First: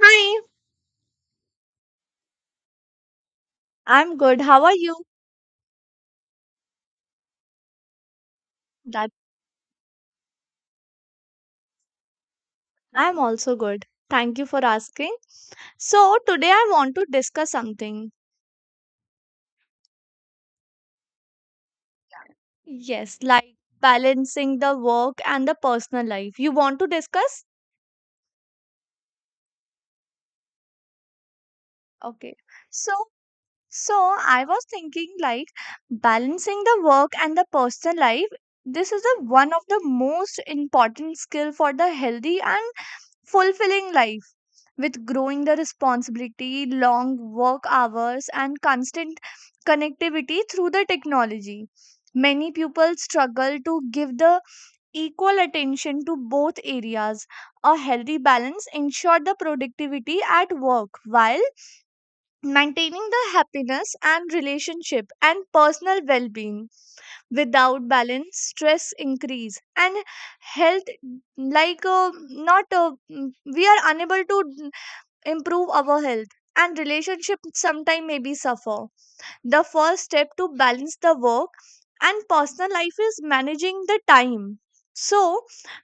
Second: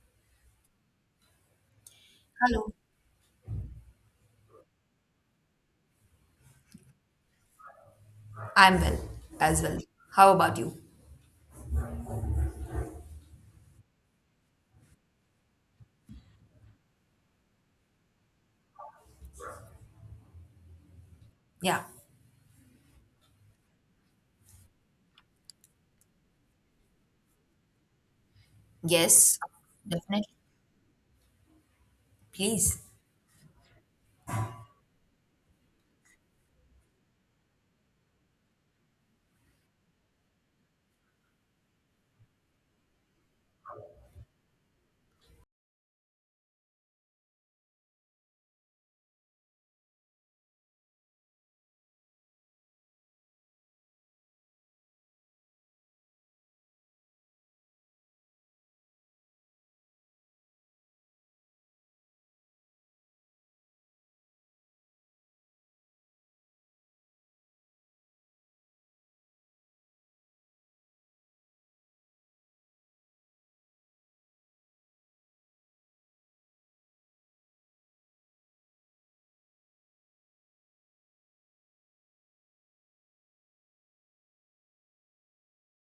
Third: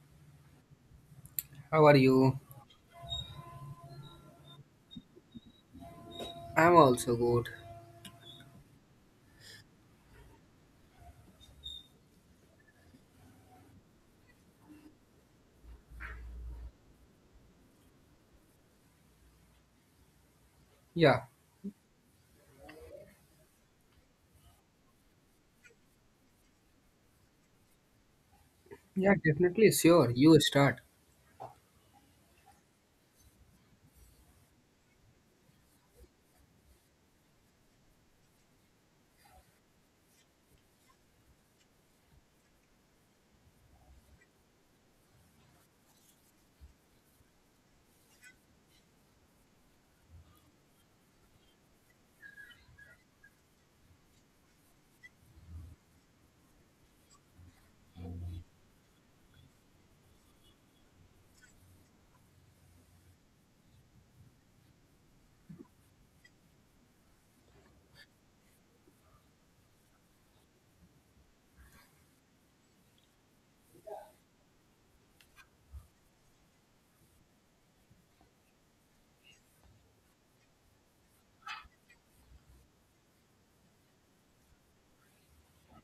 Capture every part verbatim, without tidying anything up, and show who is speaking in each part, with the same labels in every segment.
Speaker 1: Hi,
Speaker 2: How are you?
Speaker 3: Hello.
Speaker 1: I'm good. How are you?
Speaker 2: I'm also good.
Speaker 3: I'm well
Speaker 1: That
Speaker 3: as well. How about you?
Speaker 1: I'm also good. Thank you for asking. So, today I want to discuss something.
Speaker 2: Yeah,
Speaker 3: Yeah.
Speaker 1: Yes, like balancing the work and the personal life. You want to discuss?
Speaker 2: yeah,
Speaker 3: Yes,
Speaker 2: definitely. Sure,
Speaker 3: definitely.
Speaker 2: you start.
Speaker 1: Okay.
Speaker 3: Please.
Speaker 1: So, so I was thinking like balancing the work and the personal life. This is the one of the most important skill for the healthy and fulfilling life with growing the responsibility, long work hours, and constant connectivity through the technology. Many people struggle to give the equal attention to both areas. A healthy balance ensures the productivity at work while maintaining the happiness and relationship and personal well-being. Without balance, stress increase and health like uh, not uh, mm, we are unable to improve our health and relationship sometime maybe suffer the first step to balance the work and personal life is managing the time, so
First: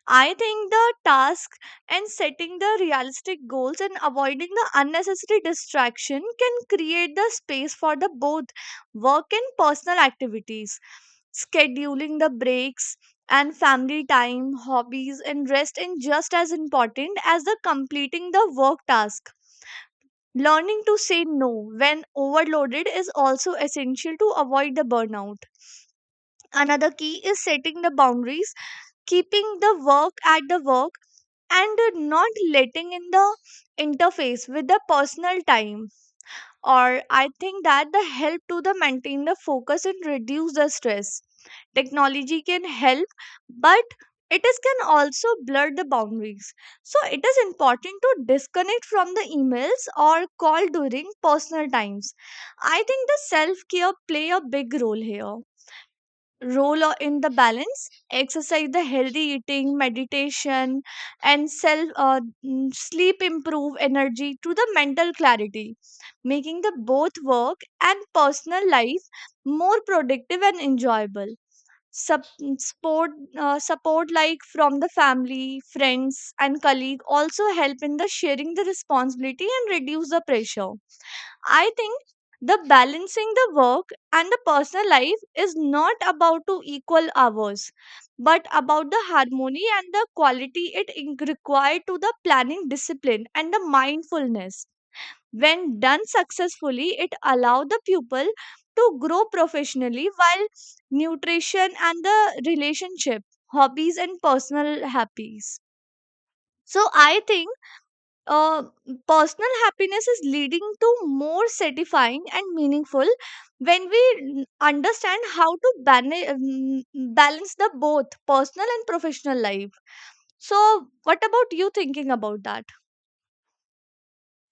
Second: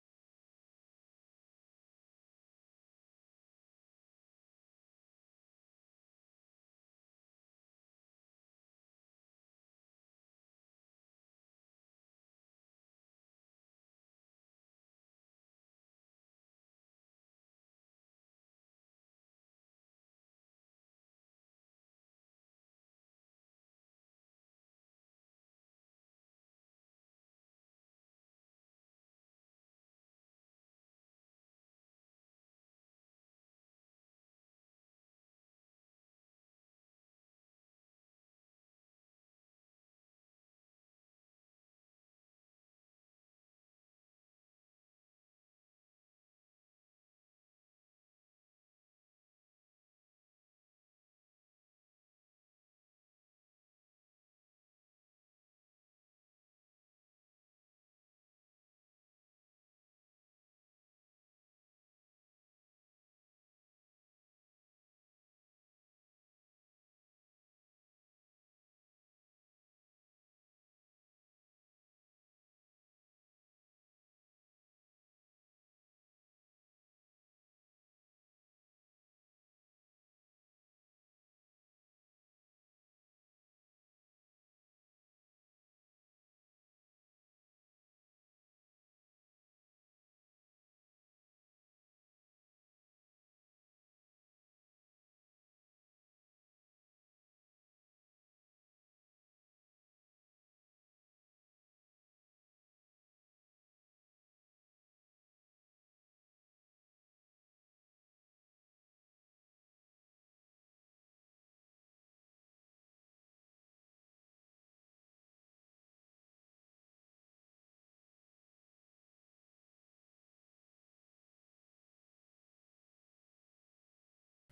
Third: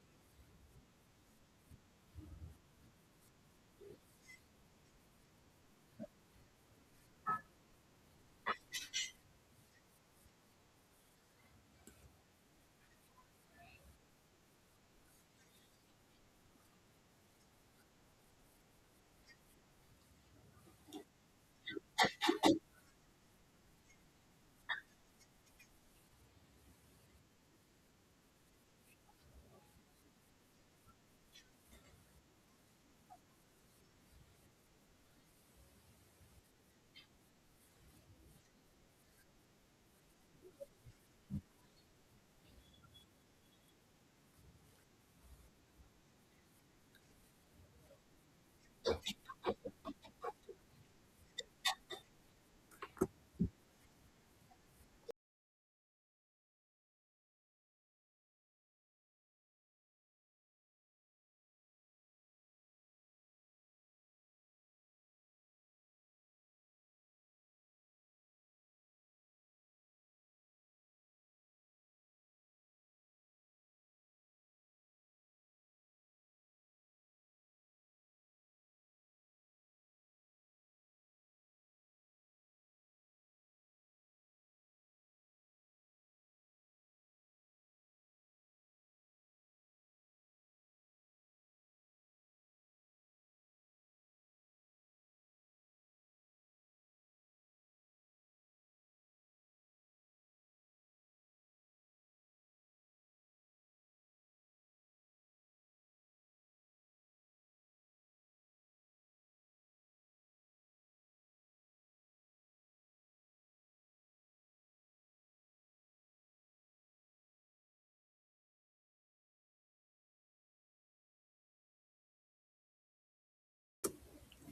Speaker 1: I think the task and setting the realistic goals and avoiding the unnecessary distraction can create the space for the both work and personal activities, scheduling the breaks and family time hobbies and rest is just as important as the completing the work task. Learning to say no when overloaded is also essential to avoid the burnout. Another key is setting the boundaries, keeping the work at the work, and not letting in the interface with the personal time, or I think that the help to the maintain the focus and reduce the stress. Technology can help, but it is can also blur the boundaries, so it is important to disconnect from the emails or call during personal times. I think the self care play a big role here, role o- in the balance exercise the healthy eating meditation and self uh, mm, sleep improve energy to the mental clarity, making the both work and personal life more productive and enjoyable. Sup- support uh, support like from the family friends and colleague also help in the sharing the responsibility and reduce the pressure. I think the balancing the work and the personal life is not about to equal hours, but about the harmony and the quality it in- required to the planning discipline and the mindfulness. When done successfully, it allow the pupil to grow professionally while nutrition and the relationship, hobbies and personal happies. So I think uh, personal happiness is leading to more satisfying and meaningful when we n- understand how to bana- mm, balance the both personal and professional life. So what about you thinking about that?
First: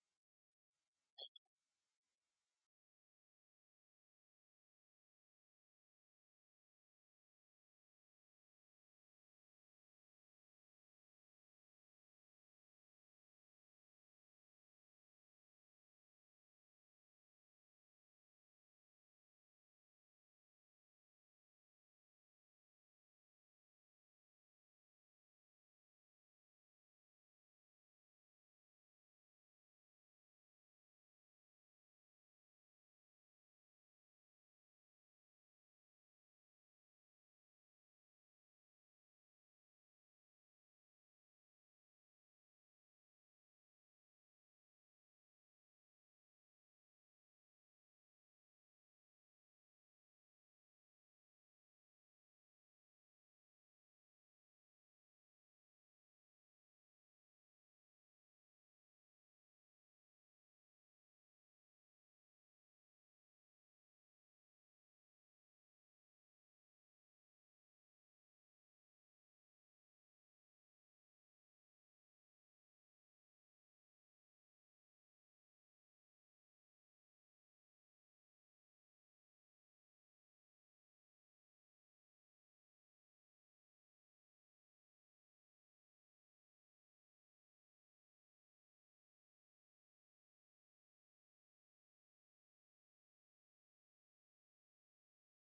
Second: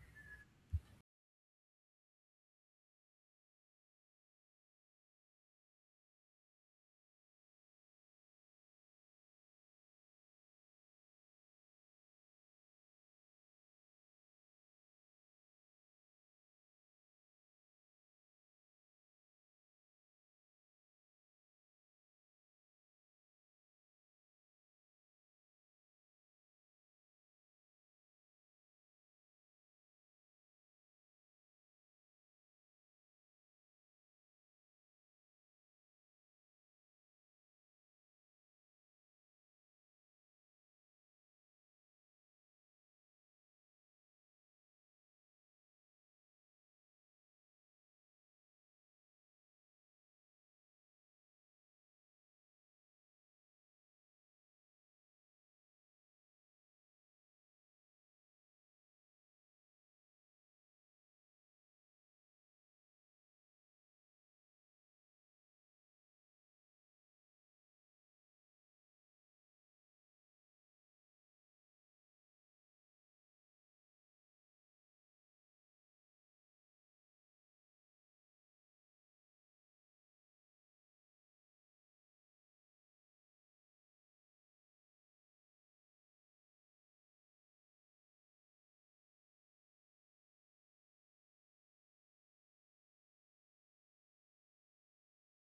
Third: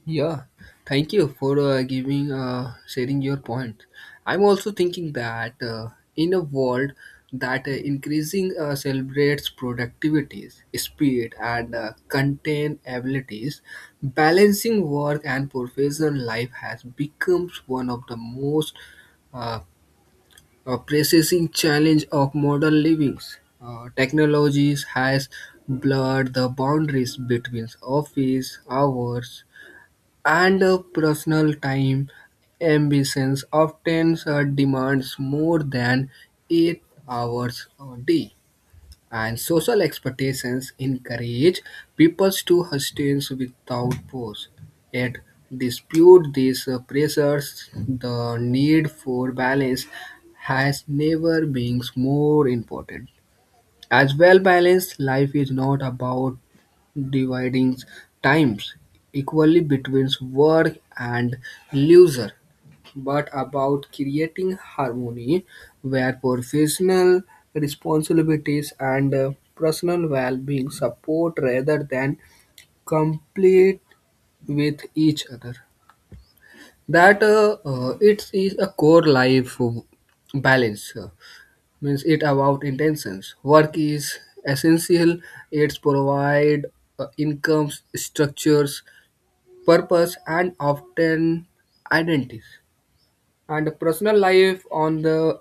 Speaker 2: Yeah, thank you for uh, giving, uh, sharing your point. I'm also thinking that uh, in a world that uh, increasing uh, celebrates productivities, speed, and uh, contain abilities, balancing work and professional life has becomes one of the most uh, a pressing challenge of modern livings. Uh, technologies has blurred the boundaries between office hours and uh, personal time. Ambitions often uh, demands more than eight hours a day and social expectations encourage people to hustle without pause. Yet, dispute these uh, pressures, the need for balance has never been more important. As well balanced life is not about dividing times equally between work and leisure but about creating harmony where professional responsibilities and uh, personal well-being support rather than complete with each other. That uh, uh, It is a core life uh, balance. Uh, means it about intentions. Work is essential. It's provide uh, incomes, structures, purpose, and often identities and personal life on the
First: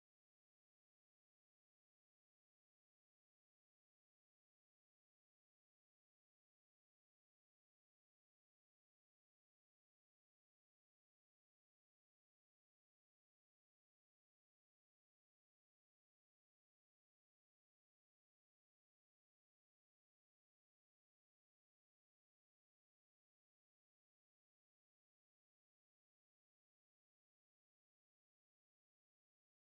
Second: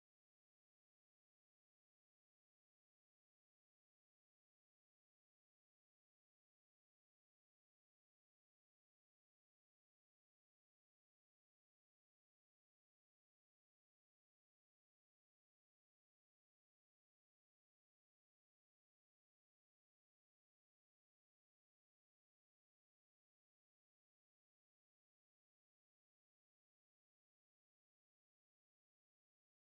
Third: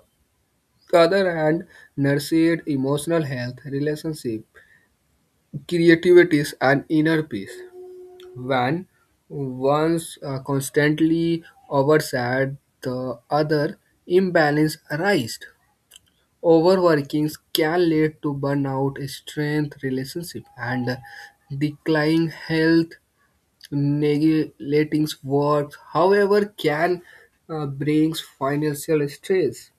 Speaker 2: the other hand, nurtured emotional health, relationship, creativity, and inner peace. When one's uh, constantly oversat, the other imbalance arises. Overworking can lead to burnout, strength, relationship, and declining health. Neglecting work, however, can uh, brings financial stress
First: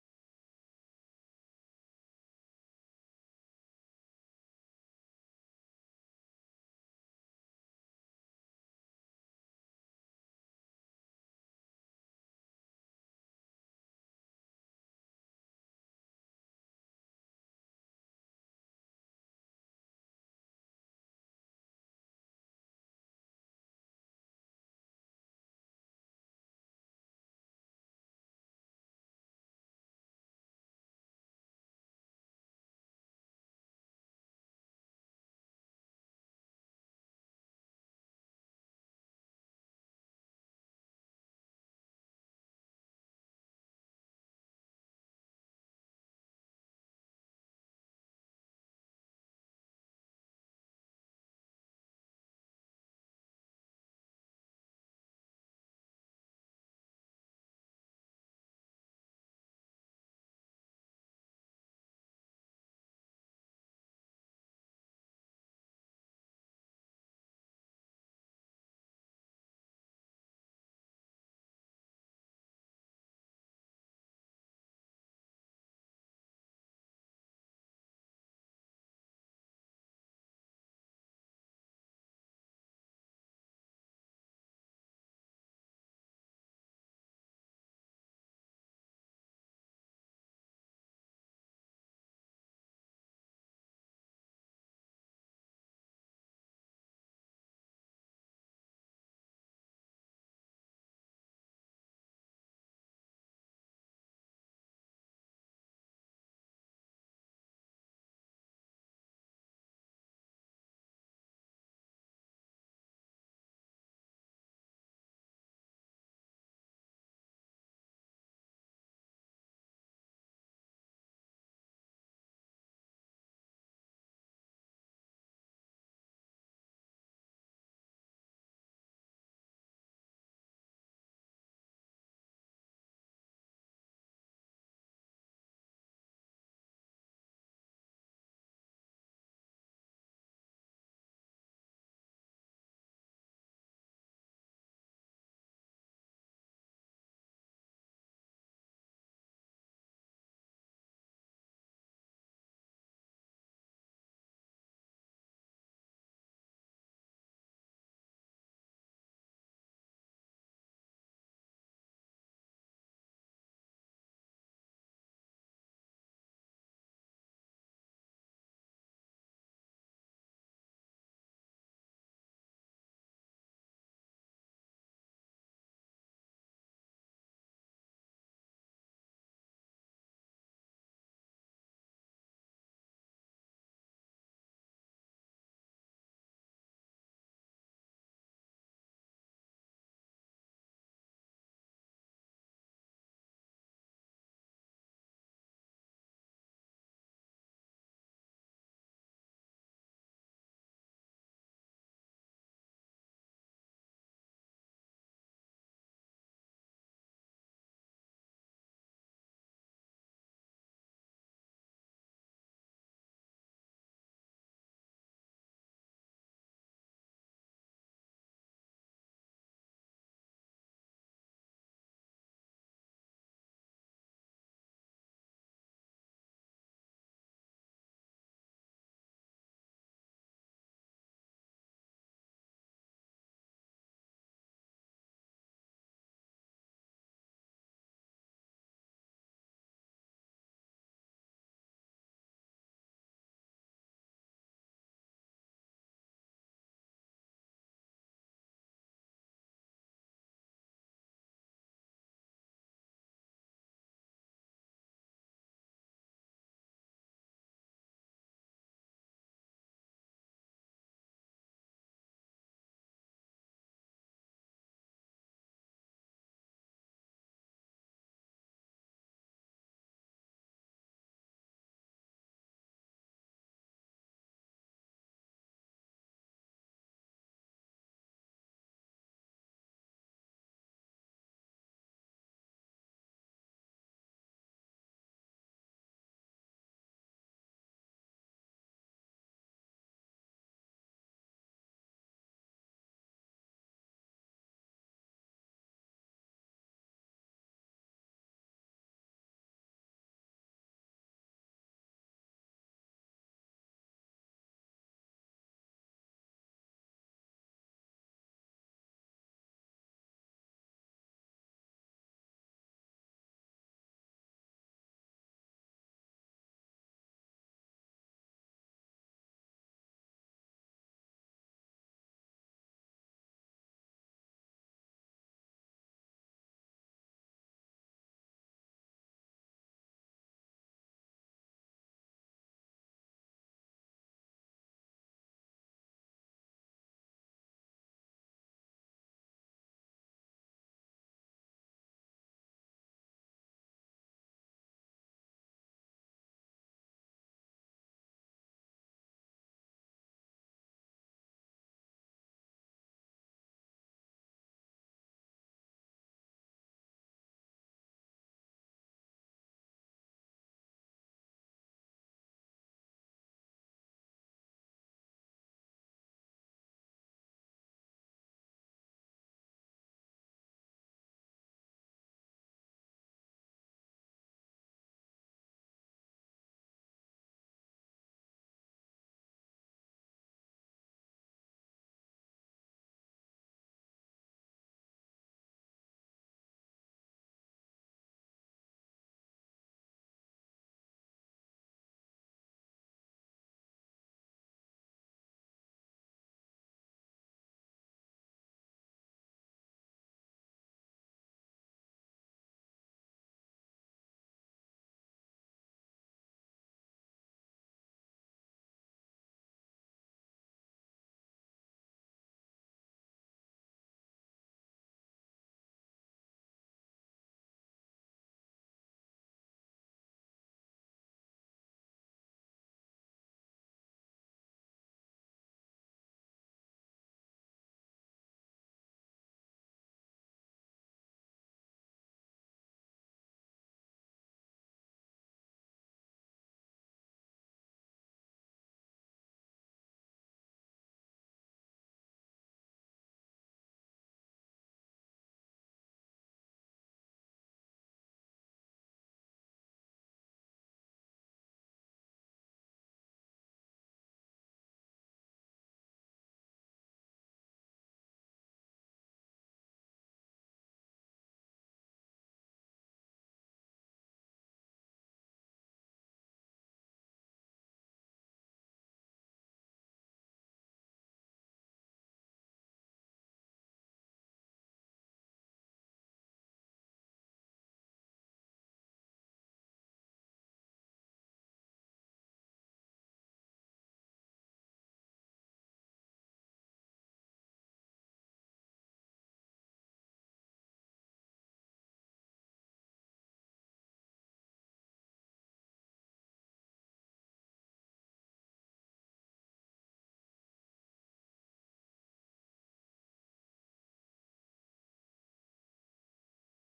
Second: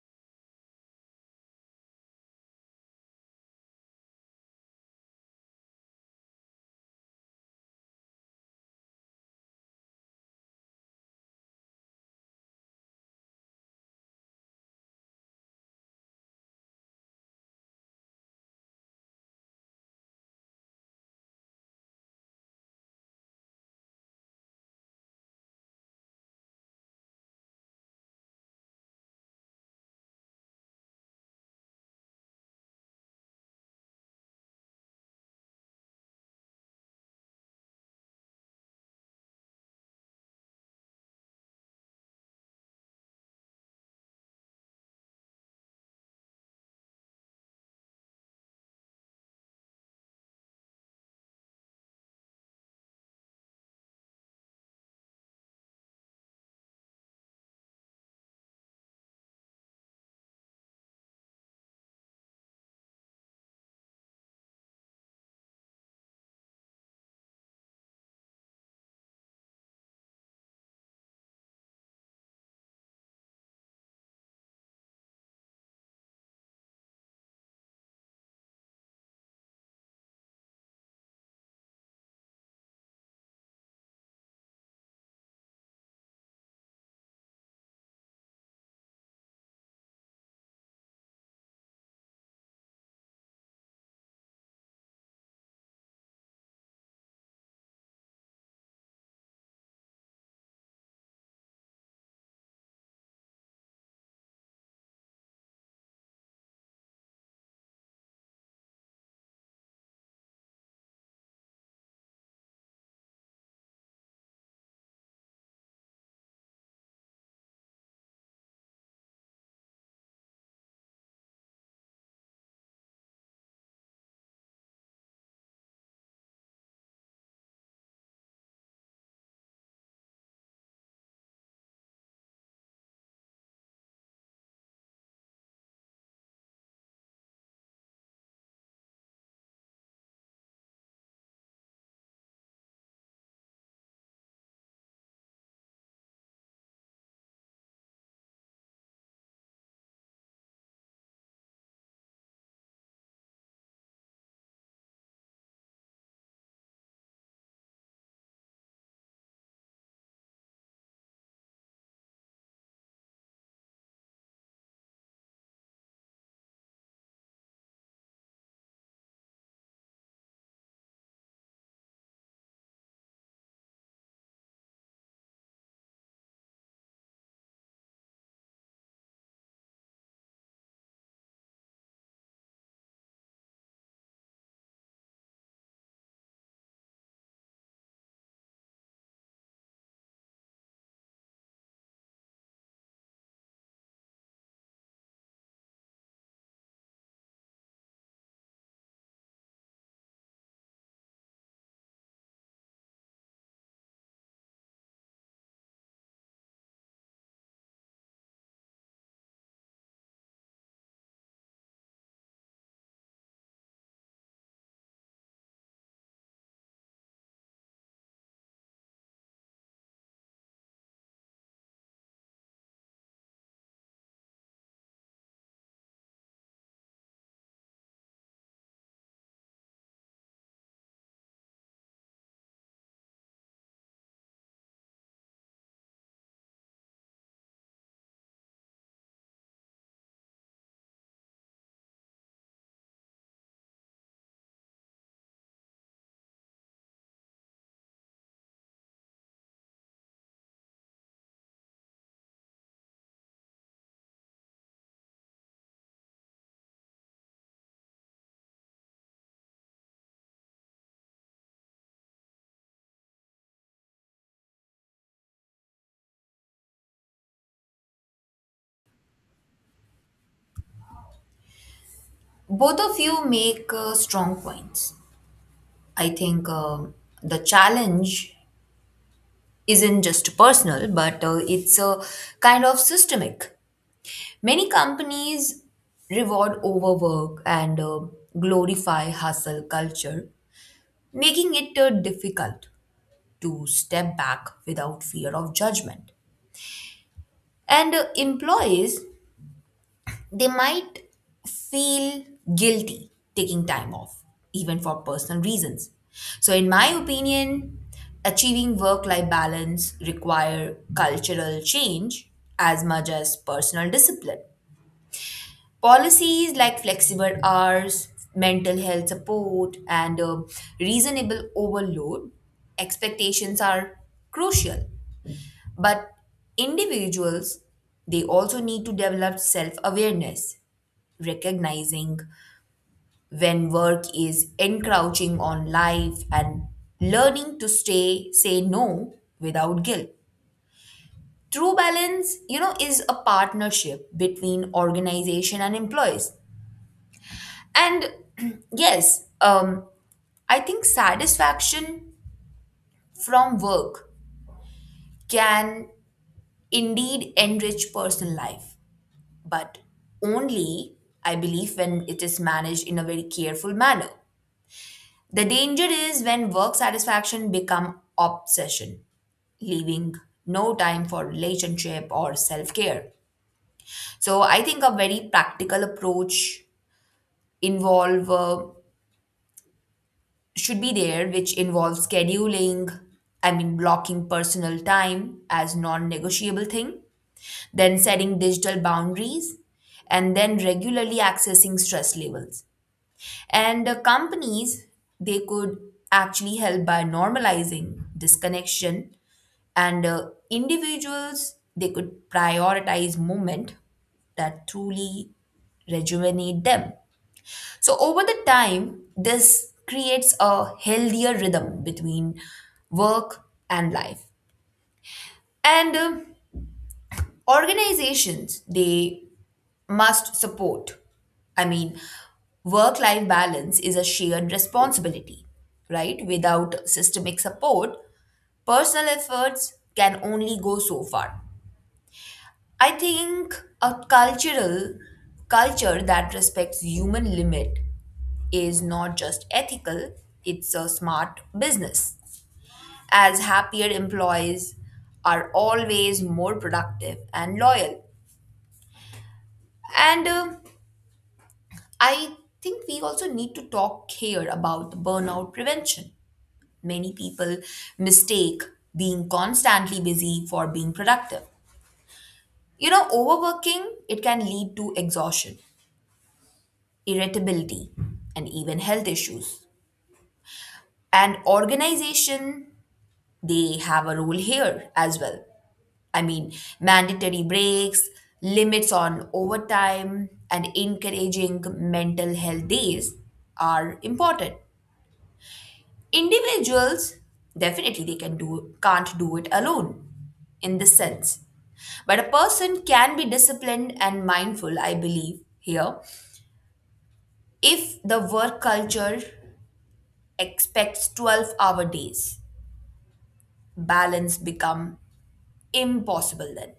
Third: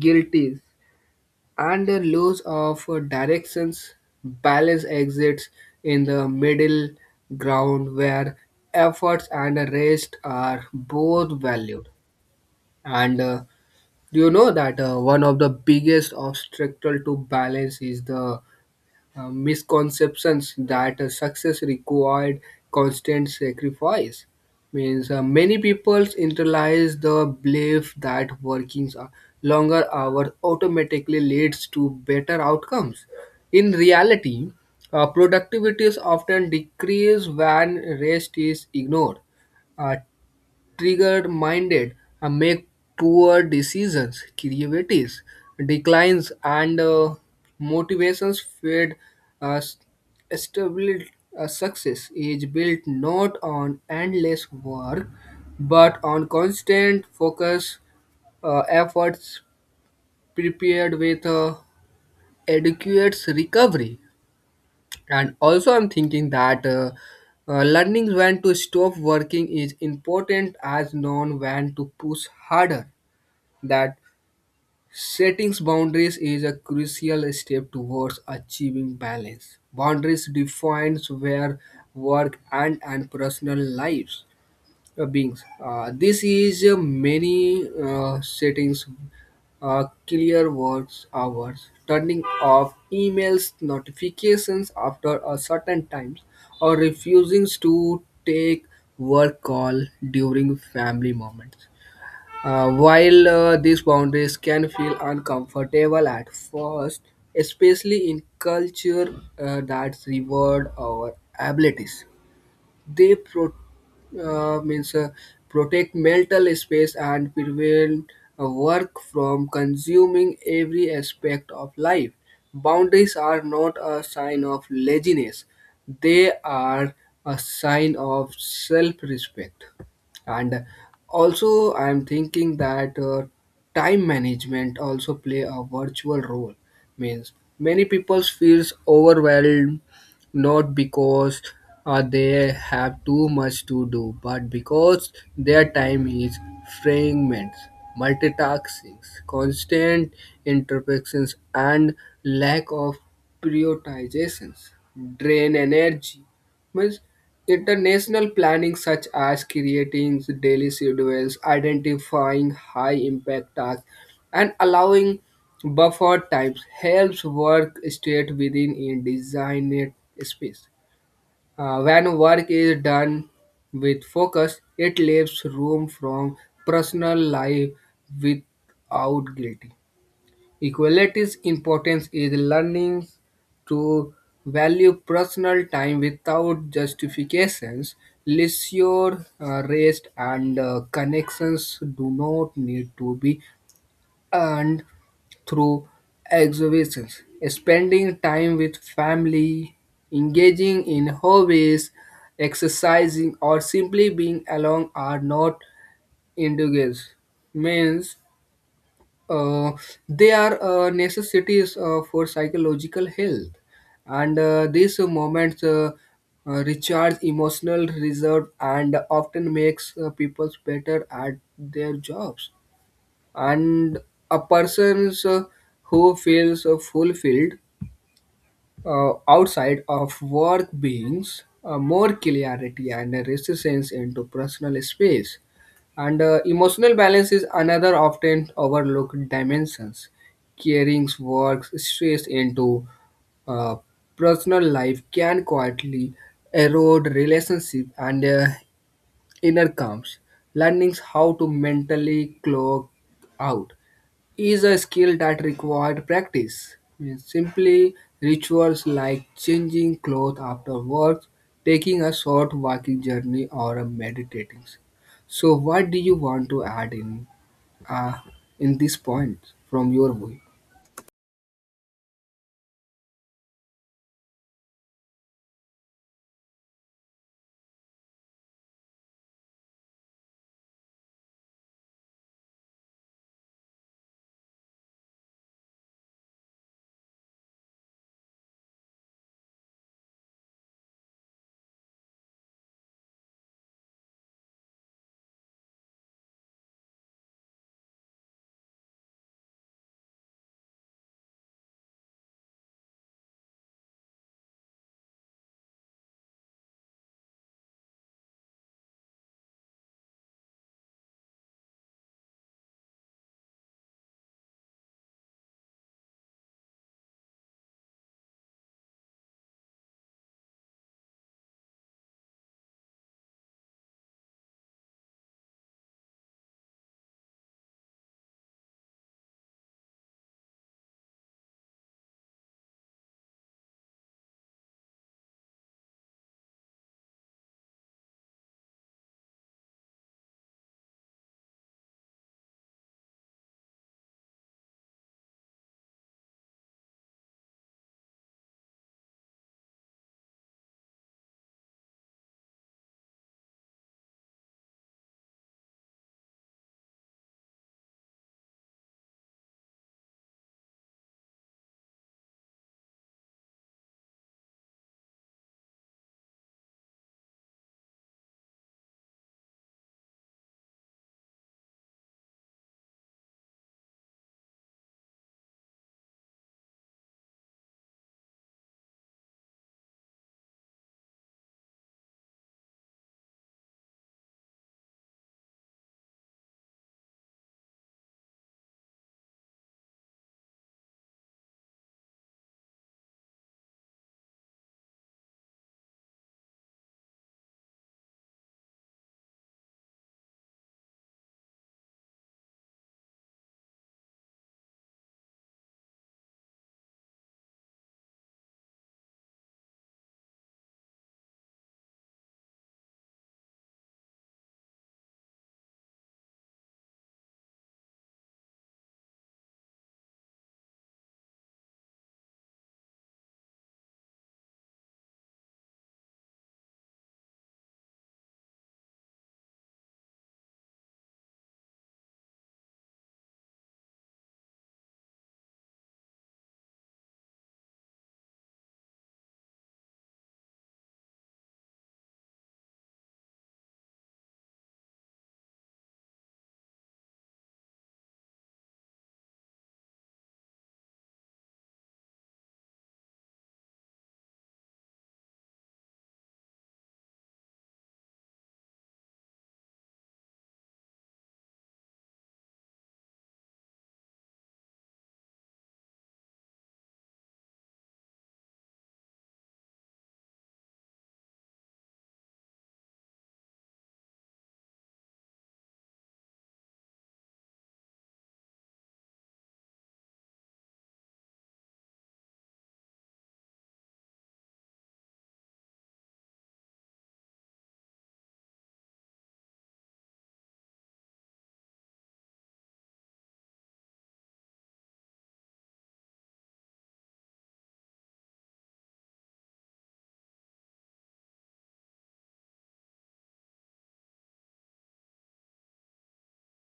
Speaker 2: guilty and the loss of directions balance exists in the middle ground where efforts and rest are both valued and uh, you know that uh, one of the biggest obstacle to balance is the uh, misconceptions that uh, success required constant sacrifice. Means uh, many people internalize the belief that working a longer hours automatically leads to better outcomes. In reality, uh, productivity is often decreased when rest is ignored. Uh, triggered minded and make poor decisions creativity declines and uh, motivations fade uh, s- stability uh, success is built not on endless work but on constant focus uh, efforts prepared with uh, adequate recovery and also I'm thinking that uh, uh, learning when to stop working is important as known when to push harder that setting boundaries is a crucial step towards achieving balance boundaries defines where work and and personal lives uh, beings. Uh, this is uh, many uh, settings, uh, clear works hours, turning off emails notifications after a certain time, or refusing to take work call during family moments. Uh, while uh, these boundaries can feel uncomfortable at first, especially in culture uh, that reward our abilities they pro, uh, means uh, protect mental space and prevent uh, work from consuming every aspect of life. Boundaries are not a sign of laziness; they are a sign of self-respect. And also, I'm thinking that uh, time management also play a virtual role. Means many people feels overwhelmed not because uh, they have too much to do, but because their time is fragments, multitasking, constant interruptions, and lack of prioritizations drain energy. Means international planning, such as creating daily schedules, identifying high impact tasks, and allowing buffer times helps work stay within a designed space. Uh, when work is done with focus, it leaves room from personal life without guilty. Equality's importance is learning to value personal time without justifications. Leisure, uh, rest, and uh, connections do not need to be and through exhibitions, spending time with family, engaging in hobbies, exercising, or simply being alone are not indulgences. Means uh, they are uh, necessities uh, for psychological health, and uh, these moments. Uh, uh, recharge emotional reserve and often makes uh, people better at their jobs and a person's uh, who feels uh, fulfilled uh, outside of work brings uh, more clarity and a resistance into personal space and uh, emotional balance is another often overlooked dimensions carrying work stress into uh, personal life can quietly erode relationship and uh, inner calms learning how to mentally clock out is a skill that required practice. Means simply rituals like changing clothes after work, taking a short walking journey, or a meditating. So, what do you want to add in uh, in this point from your view?
Speaker 3: Both of you make uh, strong points. I think um the challenge isn't just personal, but uh, it's a kind of systemic. Many companies reward overwork and uh, glorify hustle culture, making it uh, difficult to step back without fear of judgment. And uh, employees, they might feel guilty taking time off, even for personal reasons. So, in my opinion, achieving work life balance require cultural change as much as personal discipline. Policies like flexible hours, mental health support, and um, reasonable overload expectations are crucial. But individuals, they also need to develop self awareness, recognizing when work is encroaching on life and learning to stay say no without guilt. True balance, you know, is a partnership between organization and employees. And yes, um I think satisfaction from work can indeed enrich personal life, but only, I believe, when it is managed in a very careful manner. The danger is when work satisfaction become obsession, leaving no time for relationship or self-care. So I think a very practical approach involve uh, should be there, which involves scheduling, I mean blocking personal time as non-negotiable thing, then setting digital boundaries and then regularly accessing stress levels. And uh, companies, they could actually help by normalizing disconnection, and uh, individuals, they could prioritize movement that truly rejuvenate them. So, over the time, this creates a healthier rhythm between work and life. And uh, organizations, they must support. I mean, work life balance is a shared responsibility, right? Without systemic support, personal efforts can only go so far. I think a cultural culture that respects human limit is not just ethical, it's a smart business, as happier employees are always more productive and loyal. And uh, I think we also need to talk here about burnout prevention. Many people mistake being constantly busy for being productive. You know, overworking, it can lead to exhaustion, irritability, and even health issues. And organization, they have a role here as well. I mean, mandatory breaks, limits on overtime, and encouraging mental health days are important. Individuals, definitely, they can do can't do it alone in this sense, but a person can be disciplined and mindful, I believe here. If the work culture expects twelve hour days, balance become impossible then,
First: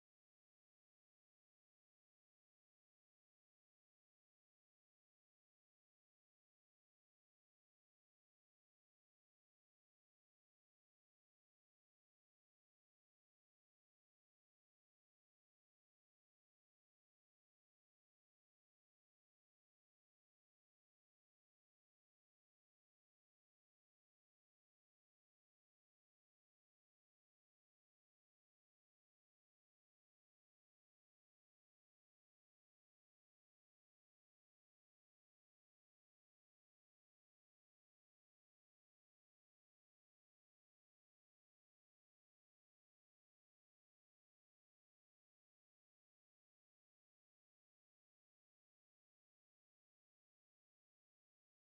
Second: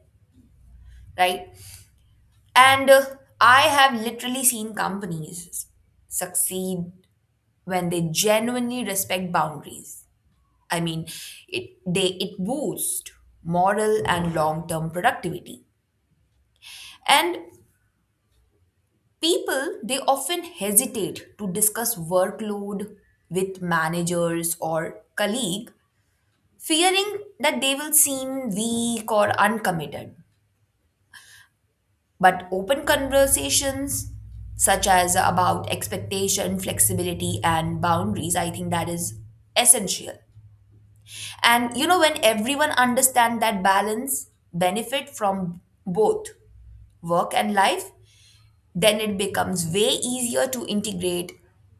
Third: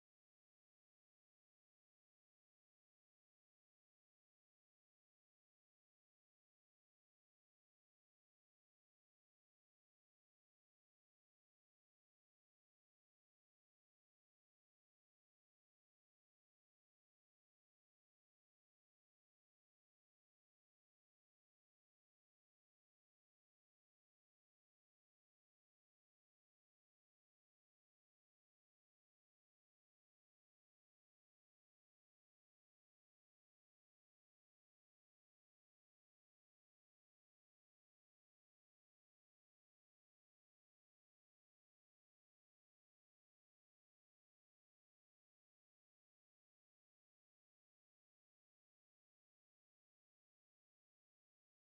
Speaker 3: right? And uh, I have literally seen companies succeed when they genuinely respect boundaries. I mean, it they it boosts moral and long-term productivity. And people, they often hesitate to discuss workload with managers or colleague, fearing that they will seem weak or uncommitted. But open conversations, such as about expectation, flexibility and boundaries, I think that is essential. And you know, when everyone understands that balance benefit from both work and life, then it becomes way easier to integrate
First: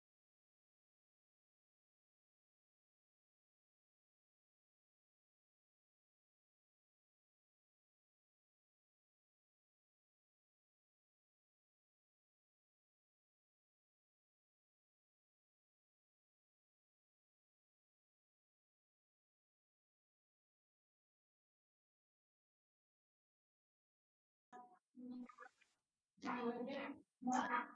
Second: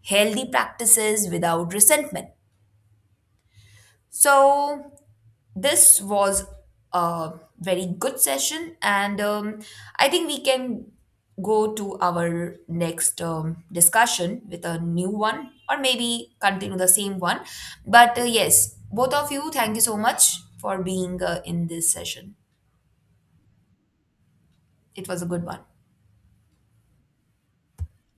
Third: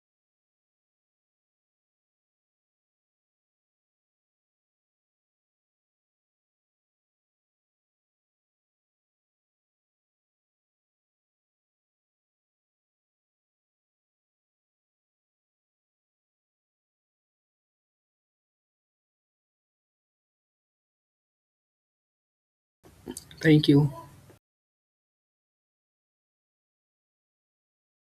Speaker 3: healthy practices without resentment. So this was a very good session, and um, I think we can go to our next um, discussion with a new one, or maybe continue the same one. But uh, yes, both of you, thank you so much for being uh, in this session.
Speaker 2: Thank you.
Speaker 3: It was a good one.